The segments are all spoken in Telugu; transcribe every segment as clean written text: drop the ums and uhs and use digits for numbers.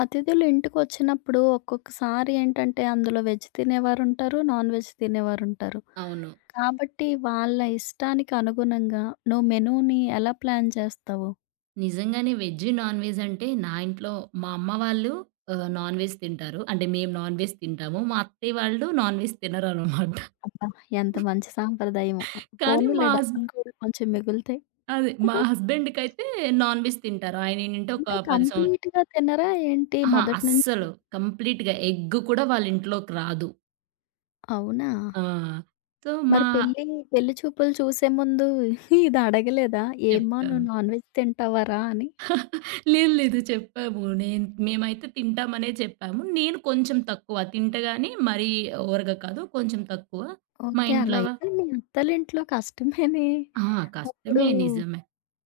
అతిథులు ఇంటికొచ్చినప్పుడు ఒక్కొక్కసారి ఏంటంటే, అందులో వెజ్ తినేవారుంటారు, నాన్ వెజ్ తినేవారుంటారు. అవును. కాబట్టి వాళ్ళ ఇష్టానికి అనుగుణంగా నువ్వు మెనూని ఎలా ప్లాన్ చేస్తావు? నిజంగానే వెజ్, నాన్ వెజ్ అంటే నా ఇంట్లో మా అమ్మ వాళ్ళు నాన్ వెజ్ తింటారు. అంటే మేము నాన్ వెజ్ తింటాము. మా అత్తయ్య వాళ్ళు నాన్ వెజ్ తినరనమాట. అబ్బా! ఎంత మంచి సాంప్రదాయమో. కానీ మా పోనీలే హస్ డబ్బులు కూడా కొంచెం మిగులుతాయి. అదే మా హస్బెండ్‌కైతే నాన్ వెజ్ తింటారు. ఆయనేంటంటే ఒక అంటే 10 సంవ కంప్లీట్‌గా తినరా ఏంటి అహా! మొదటి నుంచి? అస్సలు కంప్లీట్‌గా ఎగ్ కూడా వాళ్ళ ఇంట్లోకి రాదు. అవునా! ఆ! సో, మరి మా పెళ్లి పెళ్లి చూపులు చూసే ముందు ఇది అడగలేదా? "ఏమ్మా! నువ్వు చెప్పాము. నాన్ వెజ్ తింటావా రా" అని? లేదు, లేదు చెప్పాము. నేను మేమైతే తింటామనే చెప్పాము. నేను కొంచెం తక్కువ తింట గాని మరీ ఓవర్‌గా కాదు. కొంచెం తక్కువ. మా ఓకే. అలా ఇంట్లో అయితే మీ అత్తోళ్ళింట్లో కష్టమేనే. ఆ! అప్పుడు కష్టమే. నిజమే.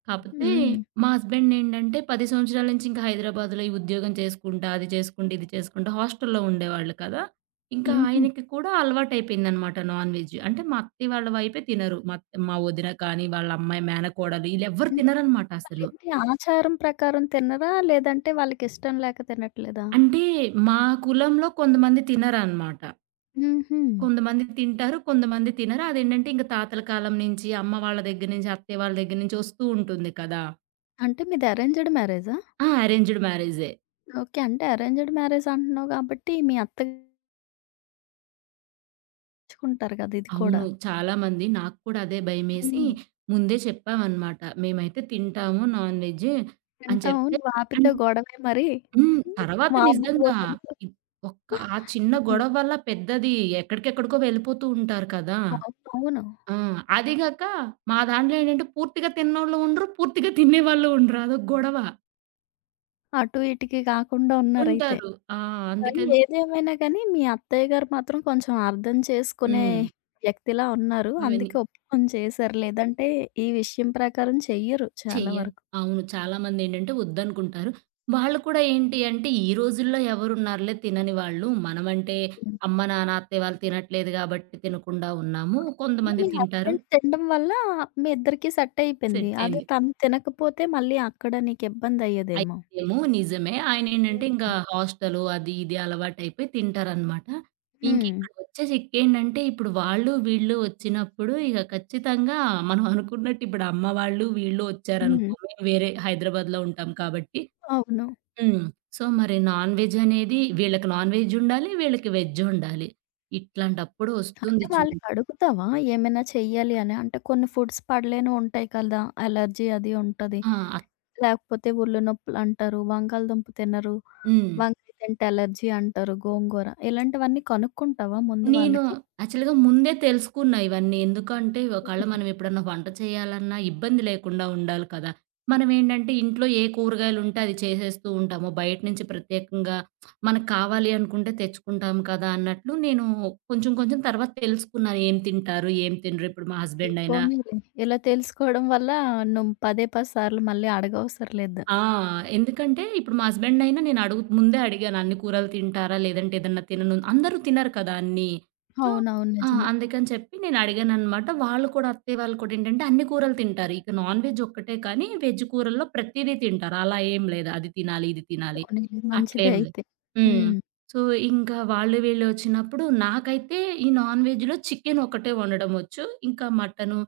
కాపోతే హ్మ్. మా హస్బెండ్ ఏంటంటే 10 సంవత్సరాల నుంచి ఇంకా హైదరాబాద్‌లో ఈ ఉద్యోగం చేసుకుంటా, అది చేసుకుంటా, ఇది చేసుకుంటా హాస్టల్‌లో ఉండేవాళ్ళు కదా! ఇంకా హుహు. ఆయనకి కూడా అలవాటైపోయిందనమాట నాన్ వెజ్. అంటే మా అత్తయ్య వాళ్ళ వైపే తినరు. మా వదిన కానీ, వాళ్ళ అమ్మాయి మేనకోడలు ఈళ్ళెవ్వరు అంటే తినరనమాట అసలు. వాళ్ళేంటి ఆచారం ప్రకారం తినరా? లేదంటే వాళ్ళకిష్టం లేక తినట్లేదా? అంటే మా కులంలో కొంతమంది తినరనమాట. హుహు. కొంతమంది తింటారు, కొంతమంది తినరు. అదేంటంటే ఇంక తాతల కాలం నుంచి, అమ్మ వాళ్ళ దగ్గర నుంచి, అత్తయ్య వాళ్ళ దగ్గర నుంచి వస్తూ ఉంటుంది కదా! అంటే మీది అరేంజ్డ్ మ్యారేజా? ఆ! అరేంజ్డ్ మ్యారేజే. ఓకే. అంటే అరేంజ్డ్ మ్యారేజ్ అంటున్నావు కాబట్టి మీ అత్తగారించుకుంటారు కదా! ఇది కూడా. అవును. చాలామంది నాకు కూడా అదే భయమేసి హ్మ్. ముందే చెప్పామనమాట. మేమైతే తింటాము నాన్ వెజ్ అని తింటాం చెప్తే నువ్వు అన్ ఆపితే గొడవే మరి. హ్మ్. తర్వాత నిజంగా మామూలుగుండదు. ఇప్ ఒక్క ఆ చిన్న హ్మ్. గొడవ వల్ల పెద్దది ఎక్కడికెక్కడికో వెళ్ళిపోతూ ఉంటారు కదా! అవును. అవును. ఆ! అది గాక మా దాంట్లో ఏంటంటే పూర్తిగా తిన్నోళ్ళు ఉండరు. పూర్తిగా తినేవాళ్ళు ఉండరు. అదొక గొడవ. అటు ఇటుకి కాకుండా ఉన్నారైతే. ఉంటారు. ఆ! కానీ అందుకని ఏదేమైనా గానీ, మీ అత్తయ్య గారు మాత్రం కొంచెం అర్థం చేసుకునే హ్మ్. వ్యక్తిలా ఉన్నారు. వెని అందుకే ఒప్పుకొని చేశారు. లేదంటే ఈ విషయం ప్రకారం చెయ్యరు చాలా చెయ్యరు. వరకు. అవును. చాలామందేంటంటే వద్దనుకుంటారు. వాళ్ళు కూడా ఏంటి అంటే, ఈ రోజుల్లో ఎవరున్నారులే తినని వాళ్ళు. మనమంటే హ్మ్. అమ్మ, నాన్న, అత్తయ్య వాళ్ళు తినట్లేదు గాబట్టి తినకుండా ఉన్నాము. అయినా కొంతమంది మీ తింటారు. హస్బెండ్ తినడం వల్ల మీ ఇద్దరికీ సెట్ అయిపోయింది. అదే సెట్టయింది. తను తినకపోతే మళ్ళీ అక్కడ నీకిబ్బందయ్యేదేమో. అయితేమో నిజమే. ఆయనేంటంటే హ్మ్. ఇంకా హాస్టలు అది ఇది అలవాటైపోయి తింటారనమాట. హ్మ్. ఇంకిక్కడొచ్చే చిక్కేంటంటే, ఇప్పుడు వాళ్ళు, వీళ్ళు వచ్చినప్పుడు ఇక ఖచ్చితంగా మనం అనుకున్నట్టు ఇప్పుడు అమ్మ వాళ్ళు, వీళ్ళు హ్మ్. వచ్చారనుకో మేము వేరే హైదరాబాద్‌లో ఉంటాం కాబట్టి అవును. హ్మ్. సో, మరి నాన్ వెజ్ అనేది వీళ్ళకి నాన్ వెజ్ ఉండాలి. వీళ్ళకి వెజ్ ఉండాలి. ఇట్లాంటప్పుడు అంటే ఒస్తుంది చూడు వాళ్ళని అడుగుతావా? ఏమైనా చెయ్యాలి అని? అంటే కొన్ని ఫుడ్స్ పడలేనివుంటాయి కదా! అలర్జీ అది ఉంటది. ఆ! అత్ లేకపోతే ఒళ్ళు నొప్పులంటారు, బంగాళదుంప తినరు, హ్మ్. వంకాయ తింటే ఎలర్జీ అంటారు, గోంగూర. ఇలాంటివన్నీ కనుక్కుంటావా ముందు నేను వాళ్ళకి? యాక్చువల్‌గా ముందే తెలుసుకున్నా ఇవన్నీ. ఎందుకంటే ఒకవేళ హ్మ్. మనం ఎప్పుడన్నా వంట చేయాలన్నా ఇబ్బంది లేకుండా ఉండాలి కదా! మనమేంటంటే ఇంట్లో ఏ కూరగాయలుంటే అది చేసేస్తూ ఉంటాము. బయట నుంచి ప్రత్యేకంగా మనకు కావాలి అనుకుంటే తెచ్చుకుంటాం కదా! అన్నట్లు నేను కొంచెం కొంచెం తర్వాత తెలుసుకున్నాను. ఏం తింటారు? ఏం తినరు? ఇప్పుడు మా ఏ హస్బెండ్ అయినా పోనీలే. ఇలా తెలుసుకోవడం వల్ల నువ్వు పదే పది సార్లు మళ్ళీ అడగవసరం లేదు. ఆ! ఎందుకంటే ఇప్పుడు మా హస్బెండ్ అయినా నేను అడుగు ముందే అడిగాను అన్ని కూరలు తింటారా? లేదంటే ఏదన్నా తినను అందరూ తినరు కదా! అన్నీ. సో అవునవును. ఆ! నిజమే. అందుకని చెప్పి నేను అడిగాననమాట. వాళ్ళు కూడా అత్తయ్య వాళ్ళు కూడా ఏంటంటే అన్ని కూరలు తింటారు. ఇక నాన్ వెజ్ ఒక్కటే కానీ వెజ్ కూరల్లో ప్రతీదీ తింటారు. అలా ఏం లేదు. అది తినాలి, ఇది తినాలి పోనీలే మంచిదే అట్లేం లేదు. అయితే. హ్మ్. హ్మ్. సో ఇంకా వాళ్ళు వీళ్ళు వచ్చినప్పుడు నాకైతే ఈ నాన్ వెజ్‌లో చికెన్ ఒకటే వండడం వచ్చు. ఇంకా మటను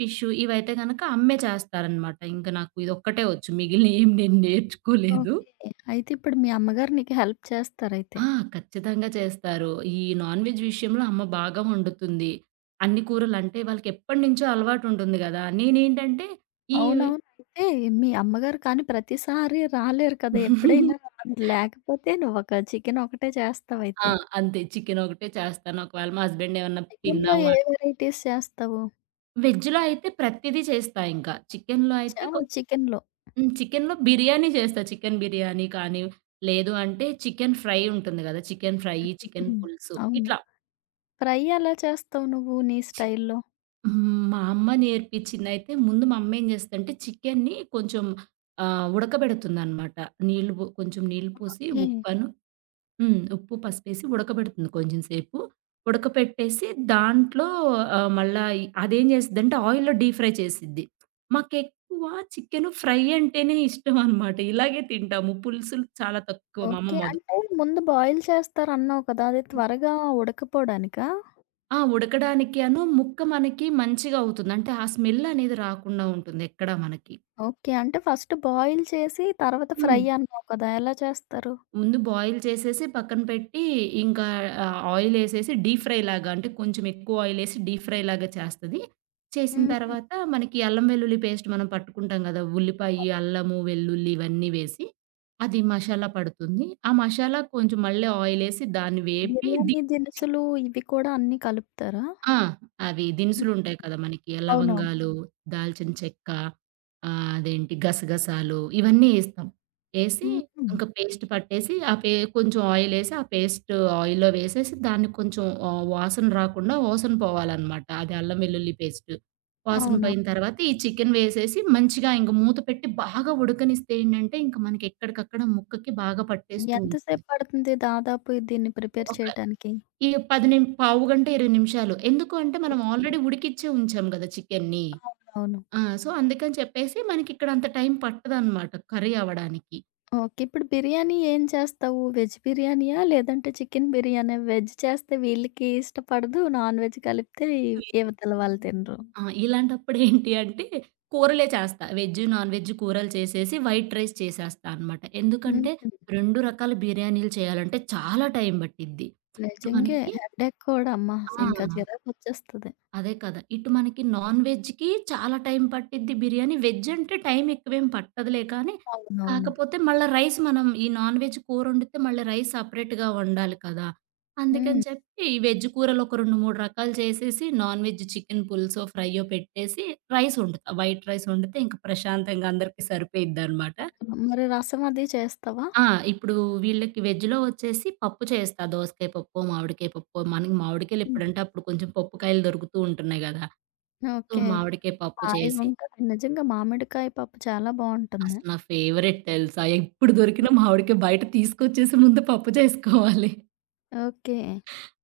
ఫిషు ఇవైతే గనక అమ్మే చేస్తారనమాట. ఇంక నాకు ఇదొక్కటే వచ్చు. మిగిలినయేం నేను నేర్చుకోలేదు. ఓకే. అయితే ఇప్పుడు మీ అమ్మగారు నీకు హెల్ప్ చేస్తారైతే. ఆ! ఖచ్చితంగా చేస్తారు. ఈ నాన్ వెజ్ విషయంలో అమ్మ బాగా వండుతుంది. అన్ని కూరలంటే వాళ్ళకెప్పటినుంచో అలవాటుంటుంది గదా! నేనేంటంటే ఈ అవునవును. అయితే మీ అమ్మగారు కానీ ప్రతిసారి రాలేరు కదా! ఎప్పుడైనా అది లేకపోతే నువ్వొక చికెన్ ఒకటే ఆ! చేస్తావైతే. అంతే. చికెనొకటే చేస్తాను. ఒకవేళ మా హస్బెండ్ ఏమన్నా చికెన్‌లో తిన్నాము ఏ వెరైటీస్ చేస్తావు? వెజ్‌లో అయితే ప్రతీదీ చేస్తా ఇంకా. చికెన్‌లో చ అయితే కొ ఆ! చికెన్‌లో. హ్మ్. చికెన్‌లో బిర్యానీ చేస్తా. చికెన్ బిర్యానీ కానీ, లేదు అంటే చికెన్ ఫ్రై ఉంటుంది గదా! చికెన్ ఫ్రై, చికెన్ హ్మ్. పులుసు అవును. ఇట్లా ఫ్రై ఎలా చేస్తావు నువ్వు నీ చి స్టైల్‌లో? హ్మ్. మా అమ్మ నేర్పించిందయితే ముందు మా అమ్మ ఏం చేస్తదంటే చికెన్‌ని కొంచెం ఉడకబెడుతుందనమాట. నీళ్లు బో కొంచెం నీళ్లు పోసి ఓకే. ఉప్పును హ్మ్. ఉప్పు, పసుపేసి ఉడకబెడుతుంది కొంచెం సేపు. ఉడకపెట్టేసి దాంట్లో మళ్ళా ఈ అదేం చేసిద్దంటే ఆయిల్‌లో డీప్ ఫ్రై చేసిద్ది. మాకెక్కువ చికెను ఫ్రై అంటేనే ఇష్టమనమాట. ఇలాగే తింటాము. పులుసులు చాలా తక్కువ మా అమ్మ ఓకే. మొద అంటే ముందు బాయిల్ చేస్తారన్నావు కదా! అది త్వరగా ఉడకపోడానికా? ఆ! ఉడకడానికి ముక్క మనకి మంచిగా అవుతుంది. అంటే ఆ స్మెల్ అనేది రాకుండా ఉంటుంది ఎక్కడా మనకి. ఓకే. అంటే ఫస్ట్ బాయిల్ చేసి తర్వాత హ్మ్. ఫ్రై అన్నావు కదా! ఎలా చేస్తారు? ముందు బాయిల్ చేసేసి పక్కన పెట్టి, ఇంకా ఆయిలేసేసి డీప్ ఫ్రై లాగా అంటే కొంచెం ఎక్కువ ఆయిలేసి డీప్ ఫ్రై లాగా చేస్తది. చేసిన హుహు. తర్వాత మనకి అల్లం వెల్లుల్లి పేస్ట్ మనం పట్టుకుంటాం గదా! ఉల్లిపాయి, అవును. అల్లము, వెల్లుల్లి ఇవన్నీ వేసి అది మసాలా పడుతుంది. ఆ మసాలా కొంచెం మళ్ళీ ఆయిలేసి దాన్ని వేపి ది బిర్యానీ దినుసులు ఇవి కూడా అన్నీ కలుపుతారా? ఆ! అవి హ్మ్. దినుసులుంటాయి కదా! మనకి అవునవును. లవంగాలు, హ్మ్. దాల్చిన చెక్క అదేంటి గసగసాలు ఇవన్నీ ఏస్తాం. ఏసి హ్మ్. ఇంక పేస్ట్ పట్టేసి ఆ పే కొంచెం ఆయిలేసి ఆ పేస్ట్ ఆయిల్‌లో వేసేసి దాన్ని కొంచెం వాసన రాకుండా వాసన పోవాలనమాట. అది అల్లం వెల్లుల్లి పేస్ట్. వాసన అవునా? పోయిన తర్వాత ఈ చికెన్ వేసేసి మంచిగా ఇంక మూత పెట్టి బాగా ఉడకనిస్తే ఏంటంటే ఇంక మనకి ఎక్కడికక్కడ ముక్కకి బాగా హ్మ్. పట్టేస్తూ ఎంత ఉంటుంది. సేపు పడుతుంది దాదాపు దీన్ని ప్రిపేర్ ఒక చేయటానికి? ఈ 10 నిం పావుగంట, 20 నిమిషాలు. ఎందుకు అంటే మనం ఆల్రెడీ ఉడికిచ్చే ఉంచాం గదా! చికెన్ని. అవునవును. ఆ! సో, అందుకని చెప్పేసి మనకిక్కడ అంత టైం పట్టదనమాట కర్రీ అవ్వడానికి. ఓకే. ఇప్పుడు బిర్యానీ ఏం చేస్తావు? వెజ్ బిర్యానీయా? లేదంటే చికెన్ బిర్యానా? వెజ్ చేస్తే వీళ్ళకి ఇష్టపడదు. నాన్ వెజ్ కలిపితే ఇ వేరే ఇవతల వాళ్ళు తినరు. ఆ! ఇలాంటప్పుడేంటి అంటే కూరలే చేస్తా. వెజ్, నాన్ వెజ్ కూరలు చేసేసి వైట్ రైస్ చేసేస్తా అనమాట. హ్మ్. ఎందుకంటే 2 రకాల బిర్యానీలు చేయాలంటే చాలా టైం పట్టిద్ది. ఇటు నిజంగే. మనకి హెడేక్ కూడా అమ్మ. ఆ! ఇంకా చిరాకొచ్చేస్తది. అదే కదా! ఇటు మనకి నాన్ వెజ్‌కి చాలా టైం పట్టిద్ది బిర్యానీ. వెజ్ అంటే టైం ఎక్కువేం పట్టదులే కానీ, అవునవును. కాకపోతే మళ్ళా రైస్ మనం ఈ నాన్ వెజ్ కూరొండితే మళ్ళీ రైస్ సెపరేట్‌గా వండాలి కదా! అందుకని హ్మ్. చెప్పి ఈ వెజ్ కూరలు ఒక 2, 3 రకాలు చేసేసి నాన్ వెజ్ చికెన్ పులుసో, ఫ్రైయో పెట్టేసి రైస్ వండుతా. వైట్ రైస్ వండితే ఇంక ప్రశాంతంగా అందరికీ సరిపోయిద్దనమాట. మరి రసం అది చేస్తావా? ఆ! ఇప్పుడు వీళ్ళకి వెజ్‌లో వచ్చేసి పప్పు చేస్తా. దోసకాయ పప్పో, మామిడికాయ పప్పో మనకి మామిడికాయలు హ్మ్. ఎప్పుడంటే అప్పుడు కొంచెం పప్పు కాయలు దొరుకుతూ ఉంటున్నాయి గదా! So, okay. మామిడికాయ పప్పు చేసి హాయిగుంటది. నిజంగా మామిడికాయ పప్పు చాలా బావుంటుంది. అసలు నా ఫేవరెట్ తెలుసా? ఎప్పుడు దొరికిన హ్మ్. మామిడికాయ బయట తీసుకొచ్చేసి ముందు పప్పు చేసుకోవాలి. ఓకే.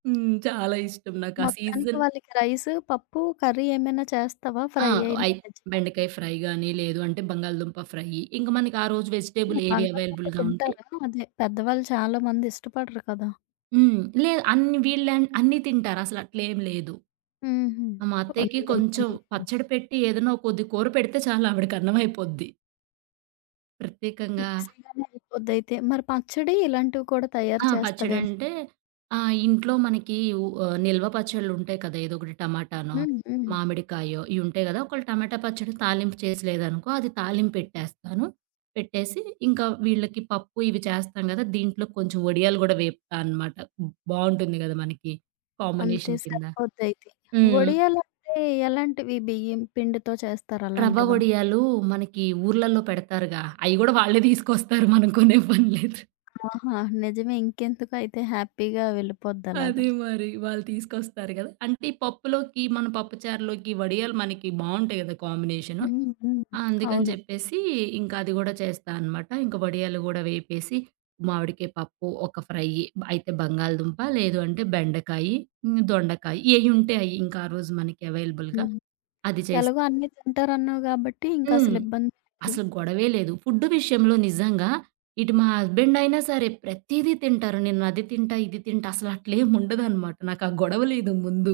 హ్మ్. చాలా ఇష్టం నాకు. మొత్తానికి వాళ్ళకి రైసు, పప్పు, కర్రీ ఏమైనా చేస్తావా? ఆ! ఫ్రై అయిన అయి వెజ్‌లో? బెండకాయ ఫ్రై గాని, లేదు అంటే బంగాళదుంప ఫ్రై. ఇంక మనకి ఆ రోజు హ్మ్. వెజిటబుల్ ఏవి బంగాళదుంప అవైలబుల్‌గా ఉంటే తింటారా? అదే పెద్దవాళ్ళు చాలా మంది ఇష్టపడరు కదా! హ్మ్. లేదు అన్ని వీళ్ళ అన్నీ తింటారు. అసలు అట్లేం లేదు. హుహు. మా అత్తయ్యకి పోనీలైతే కొంచెం నీకు పచ్చడి పెట్టి ఏదైనా కొద్ది కూర పెడితే చాలు ఆవిడకి అన్నం అయిపోద్ది. ప్రత్యేకంగా ఈజీగానే అయిపోద్దయితే. మరి పచ్చడి ఇలాంటివి కూడా తయారు ఆ! చేస్తావేమో? పచ్చడంటే ఆహ్, ఇంట్లో మనకి ఉ ఆహ్, నిల్వ పచ్చళ్ళుంటాయి కదా! ఏదో ఒకటి టమాటానో, హ్మ్. హ్మ్. మామిడికాయో ఇయుంటాయి గదా! ఒకవేళ టమాటా పచ్చడి తాలింపు చేసి లేదనుకో అది తాలింపెట్టేస్తాను. పెట్టేసి ఇంకా వీళ్ళకి పప్పు ఇవి చేస్తాం గదా! దీంట్లో కొంచెం వడియాలు గూడా వేపుతా అనమాట. బావుంటుంది గదా! మనకి అంతే కాంబినేషన్ కింద. సరిపోద్దయితే. హ్మ్. వడియాలంటే ఎలాంటివి బియ్యం పిండితో చేస్తారు రవ్వ అలాంటివా? వడియాలు మనకి ఊర్లల్లో పెడతారుగా! అయి గూడా వాళ్ళే తీసుకొస్తారు. మనం కొనే పని లేదు. ఆహా! నిజమే ఇంకెందుకు అయితే హ్యాపీగా అది వెళ్ళిపోద్దలాగా. మరి. వాళ్ళు తీసుకొస్తారు గదా! అంటే ఈ పప్పులోకి మన పప్పుచారులోకి వడియాలు మనకి బావుంటాయి గదా! కాంబినేషను. హ్మ్. హ్మ్. ఆ! అందుకని అవును. చెప్పేసి ఇంకా అది గూడా చేస్తా అనమాట. ఇంక వడియాలు గూడా వేపేసి మామిడికాయ పప్పు, ఒక ఫ్రై అయితే బంగాళదుంప లేదు అంటే బెండకాయి, హ్మ్, దొండకాయ ఏయుంటే అయి ఇంకా ఆ రోజు మనకి అవైలబుల్‌గా హ్మ్. అది చేసి ఎలాగో అన్నీ తింటారన్నావు గాబట్టి హ్మ్. ఇంకసలు ఇబ్బంది లేదు. అసలు గొడవే లేదు. ఫుడ్ విషయంలో నిజంగా ఇటు మా హస్బెండ్ అయినా సరే ప్రతీదీ తింటారు. నేను అది తింటా, ఇది తింటా అసలు అట్లేం ఉండదనమాట. నాకు ఆ గొడవ లేదు ముందు.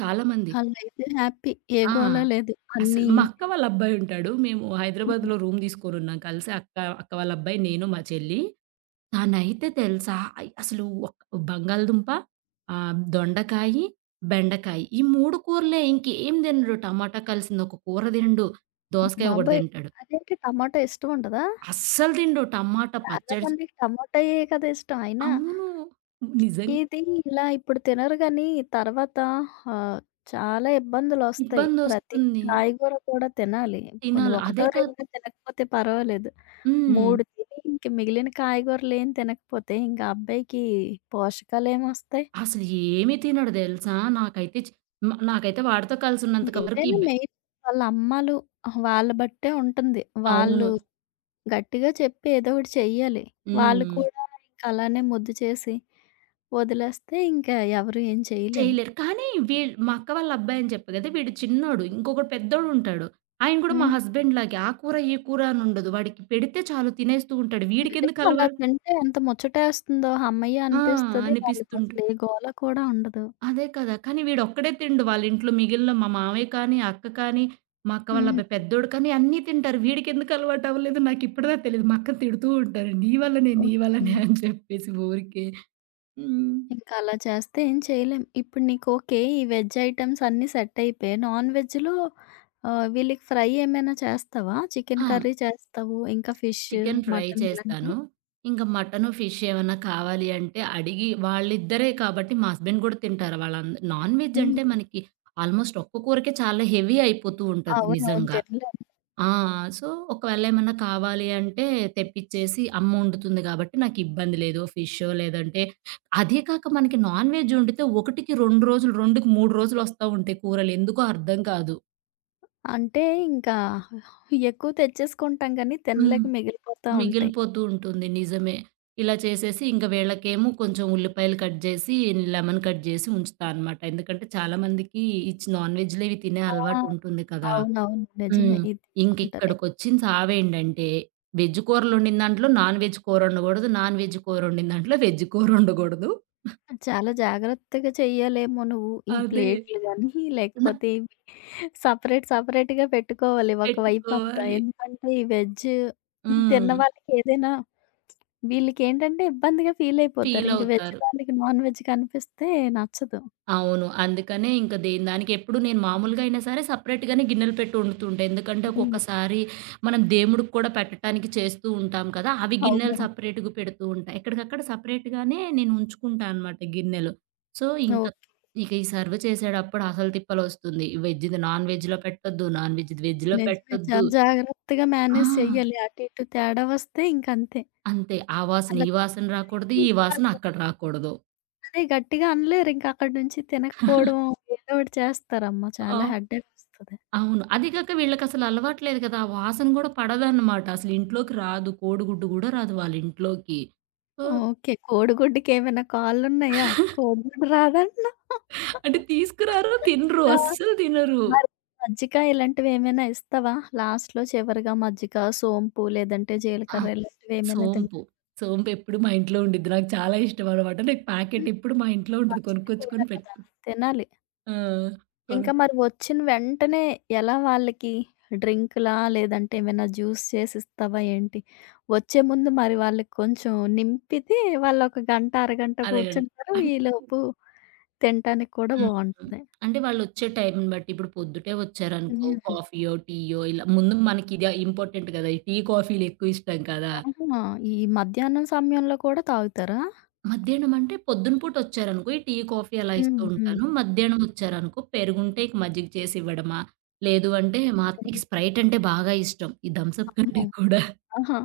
చాలామంది ఆళ్ళైతే హ్యాపీ. ఏ ఆ! గోల లేదు. అసలు అన్నీ మా అక్క వాళ్ళ అబ్బాయి ఉంటాడు. మేము హ్మ్. హైదరాబాద్‌లో రూమ్ తీసుకొనున్నాం కలిసి అక్క, అక్క వాళ్ళ అబ్బాయి, నేను, మా చెల్లి. తనైతే తెలుసా అయ్ అసలు ఒక్ బంగాళదుంప, దొండకాయి, బెండకాయి ఈ 3 కూరలే ఇంకేం తినడు. టమాటా కలిసింది ఒక కూర తినడు. దోసకాయ ఒకటి బాబోయ్! తింటాడు. అదేంటి టమాటా ఇష్టం ఉండదా? అస్సలు తినడు. టమాటా చాలా పచ్చడి మందికి టమాటాయే కదా ఇష్టం. అయినా అవును. నిజం. ఇది ఇలా ఇప్పుడు తినరు గానీ తర్వాత ఆహ్, చాలా ఇబ్బందులొస్తాయి. ప్రతి ఇబ్బందొస్తుంది. కాయగూర కూడా తినాలి. పోనీ తినాలి. అదే ఒకటో కాదు రెండో తినకపోతే పర్వాలేదు. హ్మ్. 3 తిని ఇంక మిగిలిన కాయగూరలేం తినకపోతే ఇంక ఆ అబ్బాయికి పోషకాలేమొస్తాయి? అసలు ఏమి తినడు తెలుసా? నాకైతే చ్ మ నాకైతే వాడితో కలిసి ఉన్నంత వరకు ఏదైనా మెయిన్ వాళ్ళ అమ్మలు వాళ్ళ బట్టే ఉంటుంది. అవును. వాళ్ళు గట్టిగా చెప్పి ఏదో ఒకటి చెయ్యాలి. వాళ్ళు హ్మ్. కూడా ఇంక అలానే ముద్దు చేసి వదిలేస్తే ఇంకా ఎవరు ఏం చేయలేం. చేయలేరు. కానీ వీ మా అక్క వాళ్ళ అబ్బాయి అని చెప్పా కదా! వీడు చిన్నోడు. ఇంకొకడు పెద్దోడుంటాడు. ఆయన కూడా మా హ్మ్. హస్బెండ్ లాగే ఆ కూర, ఈ కూర అని ఉండదు. వాడికి పెడితే చాలు తినేస్తూ ఉంటాడు. వీడికెందుకు నిజంగా అలా అలవాటు తింటే ఎంత ముచ్చటేస్తుందో హమ్మయ్య ఆ! అనిపిస్తది. వాళ్ళకి అనిపిస్తుంటుంది. అసలు ఏ గోల కూడా ఉండదు. అదే కదా! కానీ వీడొక్కడే తినడు. వాళ్ళింట్లో మిగిలిన మా మామయ్య కానీ, అక్క కానీ, మా అక్క వాళ్ళ అబ్బాయి హ్మ్. పెద్దోడు కానీ అన్నీ తింటారు. వీడికెందుకు అలవాటు అవ్వలేదు నాకిప్పటిదాకా తెలీదు. మా అక్కని తిడుతూ ఉంటారు. "నీ వల్లనే, నీ ఓకే. వల్లనే" అని చెప్పేసి ఊరికే. హ్మ్. ఇంకా అలా చేస్తే ఏం చేయలేం. ఇప్పుడు నీకు ఓకే. ఈ వెజ్ ఐటెమ్స్ అన్నీ సెట్ అయిపోయాయి. నాన్ వెజ్‌లో వీళ్ళకి ఫ్రై ఏమైనా చేస్తావా? చికెన్ ఆ! కర్రీ చేస్తావు, ఇంకా ఫిష్, చికెన్ ఫ్రై మటన్ ఇలాంటివి? చేస్తాను. ఇంక మటను, ఫిష్ ఏమన్నా కావాలి అంటే అడిగి వాళ్ళిద్దరే కాబట్టి మా హస్బెండ్ గూడా తింటారు. నాన్ వెజ్ అంటే హ్మ్. మనకి ఆల్మోస్ట్ ఒక్క కూరకే చాలా హెవీ అయిపోతూ ఉంటది అవునవును. నిజంగా. తినలేం. ఆ! సో, ఒకవేళ ఏమన్నా కావాలి అంటే తెప్పిచ్చేసి అమ్మ వండుతుంది గాబట్టి నాకిబ్బంది లేదు. ఫిషో లేదంటే అదే కాక మనకి నాన్ వెజ్ వండితే 1కి 2 రోజులు, 2కి 3 రోజులు వస్తా ఉంటాయి కూరలు. ఎందుకో అర్థం కాదు. అంటే ఇంకా ఎక్కువ తెచ్చేసుకుంటాం కానీ హ్మ్. తినలేక మిగిలిపోతా ఉంటాయి. మిగిలిపోతూ ఉంటుంది. నిజమే. ఇలా చేసేసి ఇంక వీళ్ళకేమో కొంచెం ఉల్లిపాయలు కట్ జేసి, లెమన్ కట్ జేసి ఉంచుతా అనమాట. ఎందుకంటే చాలా మందికి ఈ చ్ నాన్ వెజ్‌లు ఇవి తినే ఆ! అలవాటు ఉంటుంది కదా! అవునవును. నిజమే. హ్మ్. ఇది తీసుకుంటారు. ఇంకిక్కడికొచ్చిన సావేంటంటే, వెజ్ కూరలొండిన దాంట్లో నాన్ వెజ్ కూరొండకూడదు. నాన్ వెజ్ కూరొండిన దాంట్లో వెజ్ కూరొండకూడదు. చాలా జాగ్రత్తగా చెయ్యాలేమో నువ్వు ఈ అదే. ప్లేట్‌లు గాని న లేకపోతే ఇవి సెపరేట్‌గా పెట్టుకోవాలి ఒకవైపు అంతా. పెట్టుకోవాలి. ఎందుకంటే ఈ వెజ్ తిన్న హ్మ్. వాళ్ళకి ఏదైనా వీళ్ళకేంటంటే ఇబ్బందిగా ఫీల్ అయిపోతారు. ఇంక వెజ్ ఫీలవుతారు. వాళ్ళకి నాన్ వెజ్ కనిపిస్తే నచ్చదు. అవును. అందుకనే ఇంక దేని దానికి ఎప్పుడు నేను మామూలుగా అయినా సరే సెపరేట్‌గానే గిన్నెలు పెట్టి వండుతుంటా. ఎందుకంటే హ్మ్. ఒక్కొక్కసారి మనం దేవుడికి కూడా పెట్టటానికి చేస్తూ ఉంటాం కదా! అవి గిన్నెలు అవునవును. సెపరేట్‌గా పెడుతూ ఉంటా. ఎక్కడికక్కడ సెపరేట్‌గానే నేను ఉంచుకుంటా అనమాట గిన్నెలు. సో, ఇంక ఓకే. ఇక ఈ సర్వ్ చేసేటప్పుడు అసలు తిప్పలొస్తుంది. వెజ్‌ది నాన్ వెజ్‌లో పెట్టొద్దు. నాన్ వెజ్‌ది వెజ్‌లో నిజమే. పెట్టొద్దు. చాలా జాగ్రత్తగా ఆ! మేనేజ్ చెయ్యాలి. అటు ఇటు తేడా వస్తే ఇంకంతే. అంతే. ఆ వాసన అలా ఈ వాసన రాకూడదు. జరిగితే ఈ ఇంక వాసన వాళ్ళు అక్కడ రాకూడదు. అదే గట్టిగా అనలేరు. ఇంక అక్కడి నుంచి తినకపోవడం ఏదో ఒకటి చేస్తారమ్మా. చాలా ఆ! హెడ్‌ఏక్ వస్తది. అవును. అది గాక వీళ్ళకసలు అలవాట్లేదు కదా! ఆ వాసన గూడా పడదనమాట. అసలు ఇంట్లోకి రాదు. కోడిగుడ్డు గూడా రాదు వాళ్ళింట్లోకి. So okay. కోడిగుడ్డుకి ఏమైనా కాళ్ళున్నాయా? కోడిగుడ్డు రాదంటున్నావు. అంటే తీసుకురారు, తినరు. ఆ! అస్సలు తినరు. మరి మజ్జిక ఇలాంటివి ఏమైనా ఇస్తావా? లాస్ట్‌లో చివరిగా మజ్జిక, సోంపు లేదంటే ఆ! జీలకర్ర ఇలాంటివి ఏమైనా తింటావా? సోంపు. సోంపెప్పుడు మా ఇంట్లో ఉండిద్ది. నాకు చాలా ఇష్టం అనమాట. నాకు ప్యాకెట్ ఇప్పుడు మా ఇంట్లో ఉంటది. మంచిది కూడా కొనుక్కొచ్చుకొని కదా! పెట్టుకు తినాలి. ఆ! కొను ఇంకా మరి వచ్చిన వెంటనే ఎలా వాళ్ళకి డ్రింక్‌లా? లేదంటే ఏమైనా జ్యూస్ చేసిస్తావా ఏంటి? వచ్చే ముందు మరి వాళ్ళకి కొంచెం నింపితే వాళ్ళొక గంట, అరగంట అదేండి. కూర్చుంటారు. అన్ ఈలోపు తినటానికి కూడా హ్మ్. బావుంటది. అంటే వాళ్ళొచ్చే టైంని బట్టి ఇప్పుడు పొద్దుటే వచ్చారనుకో, హ్మ్. కాఫీయో, టీయో ఇలా ముందు మనకిదే ఇంపార్టెంట్ గదా! ఈ టీ, కాఫీ‌లెక్కువ ఇష్టం కదా! ఆహా! ఈ మధ్యాహ్నం సమయంలో కూడా తాగుతారా? మధ్యాహ్నం అంటే పొద్దున పూట వచ్చారనుకో, ఈ టీ, కాఫీ అలా హ్మ్. ఇస్తూ హ్మ్. హ్మ్. ఉంటాను. మధ్యాహ్నం వచ్చారనుకో, పెరుగుంటే ఇక మజ్జిగ చేసి ఇవ్వడమా, లేదు అంటే మా అత్తయ్యకి స్ప్రైట్ అంటే బాగా ఇష్టం. ఈ థమ్స్ అప్ కంటే అమ్మో! కూడా ఆహా!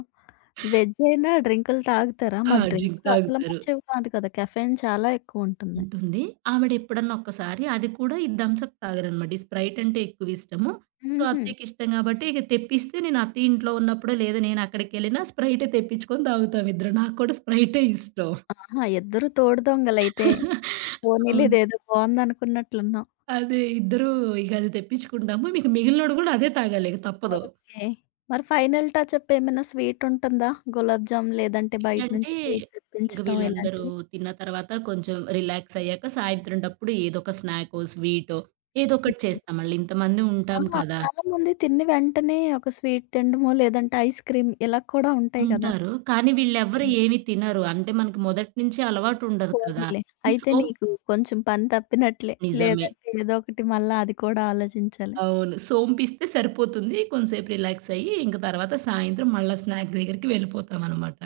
వెజ్ అయినా డ్రింకులు తాగుతారా? ఆ! మరి డ్రింక్ డ్రింకులు అసలు తాగుతారు. మంచివి కాదు కదా! కెఫెయిన్ చాలా ఎక్కువుంటుంది. ఉంటుంది. ఆవిడ ఎప్పుడన్నా ఒక్కసారి అది కూడా ఈ థమ్స్ అప్ తాగరనమాట. ఈ స్ప్రైట్ అంటే ఎక్కువ ఇష్టము. సో, హుహు. అత్తయ్యకి ఇష్టం కాబట్టి ఇక తెప్పిస్తే నేను అత్తయ్య ఇంట్లో ఉన్నప్పుడో, లేదా నేను అక్కడికెళ్ళినా స్ప్రైటే తెప్పించుకొని తాగుతాం ఇద్దరం. నాకు కూడా స్ప్రైటే ఇష్టం. ఆహా! ఇద్దరు తోడు దొంగలైతే. పోనీలే అవును. ఇదేదో బావుందనుకున్నట్లున్నాం. అదే ఇద్దరూ ఇక అది తెప్పించుకుంటాము. మీకు మిగిలినోడు గూడా అదే తాగాలి ఇక తప్పదు. ఓకే. మరి ఫైనల్ టచప్ ఏమైనా స్వీట్ ఉంటుందా? గులాబ్ జామ్ లేదంటే బయట వీళ్ళంటే నుంచి స్వీట్ ఇంక తెప్పించటం వీళ్ళందరూ ఇలాంటివి? తిన్న తర్వాత కొంచెం రిలాక్స్ అయ్యాక సాయంత్రంటప్పుడు ఏదో ఒక స్నాకో, స్వీటో ఏదో ఒకటి చేస్తాం మళ్ళీ. ఇంతమంది ఉంటాం ఆహా! కదా! చాలా మంది తిన్న వెంటనే ఒక స్వీట్ తినడమో, లేదంటే ఐస్ క్రీమ్ ఇలా కూడా ఉంటాయి కదా! ఉంటారు. కానీ వీళ్ళెవ్వరు హ్మ్. ఏమి తినరు. అంటే మనకి మొదటి నుంచి అలవాటు ఉండదు కదా! పోనీలే. ఈ అయితే సోం నీకు కొంచెం పని తప్పినట్లే. నిజమే. లేదంటే ఏదో ఒకటి మళ్ళా అది కూడా ఆలోచించాలి. అవును. సోంపిస్తే సరిపోతుంది. కొంసేపు రిలాక్స్ అయ్యి ఇంక తర్వాత సాయంత్రం మళ్ళా స్నాక్ దగ్గరికి వెళ్ళిపోతామనమాట.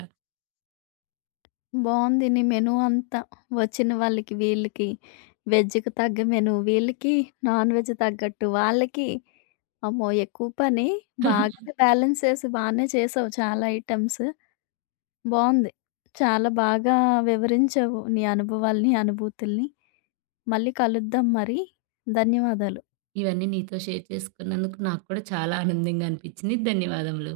బావుంది నీ మెనూ అంతా. వచ్చిన వాళ్ళకి, వీళ్ళకి వెజ్‌కి తగ్గ మెనూ, వీళ్ళకి నాన్ వెజ్ తగ్గట్టు వాళ్ళకి అమ్మో! ఎక్కువ పనే. బాగానే బ్యాలెన్స్ చేసి బానే చేసావు చాలా ఐటెమ్స్. బావుంది. చాలా బాగా వివరించావు నీ అనుభవాల్ని, అనుభూతుల్ని. మళ్ళీ కలుద్దాం మరి. ధన్యవాదాలు. ఇవన్నీ నీతో షేర్ చేసుకున్నందుకు నాకు కూడా చాలా ఆనందంగా అనిపించింది. ధన్యవాదములు.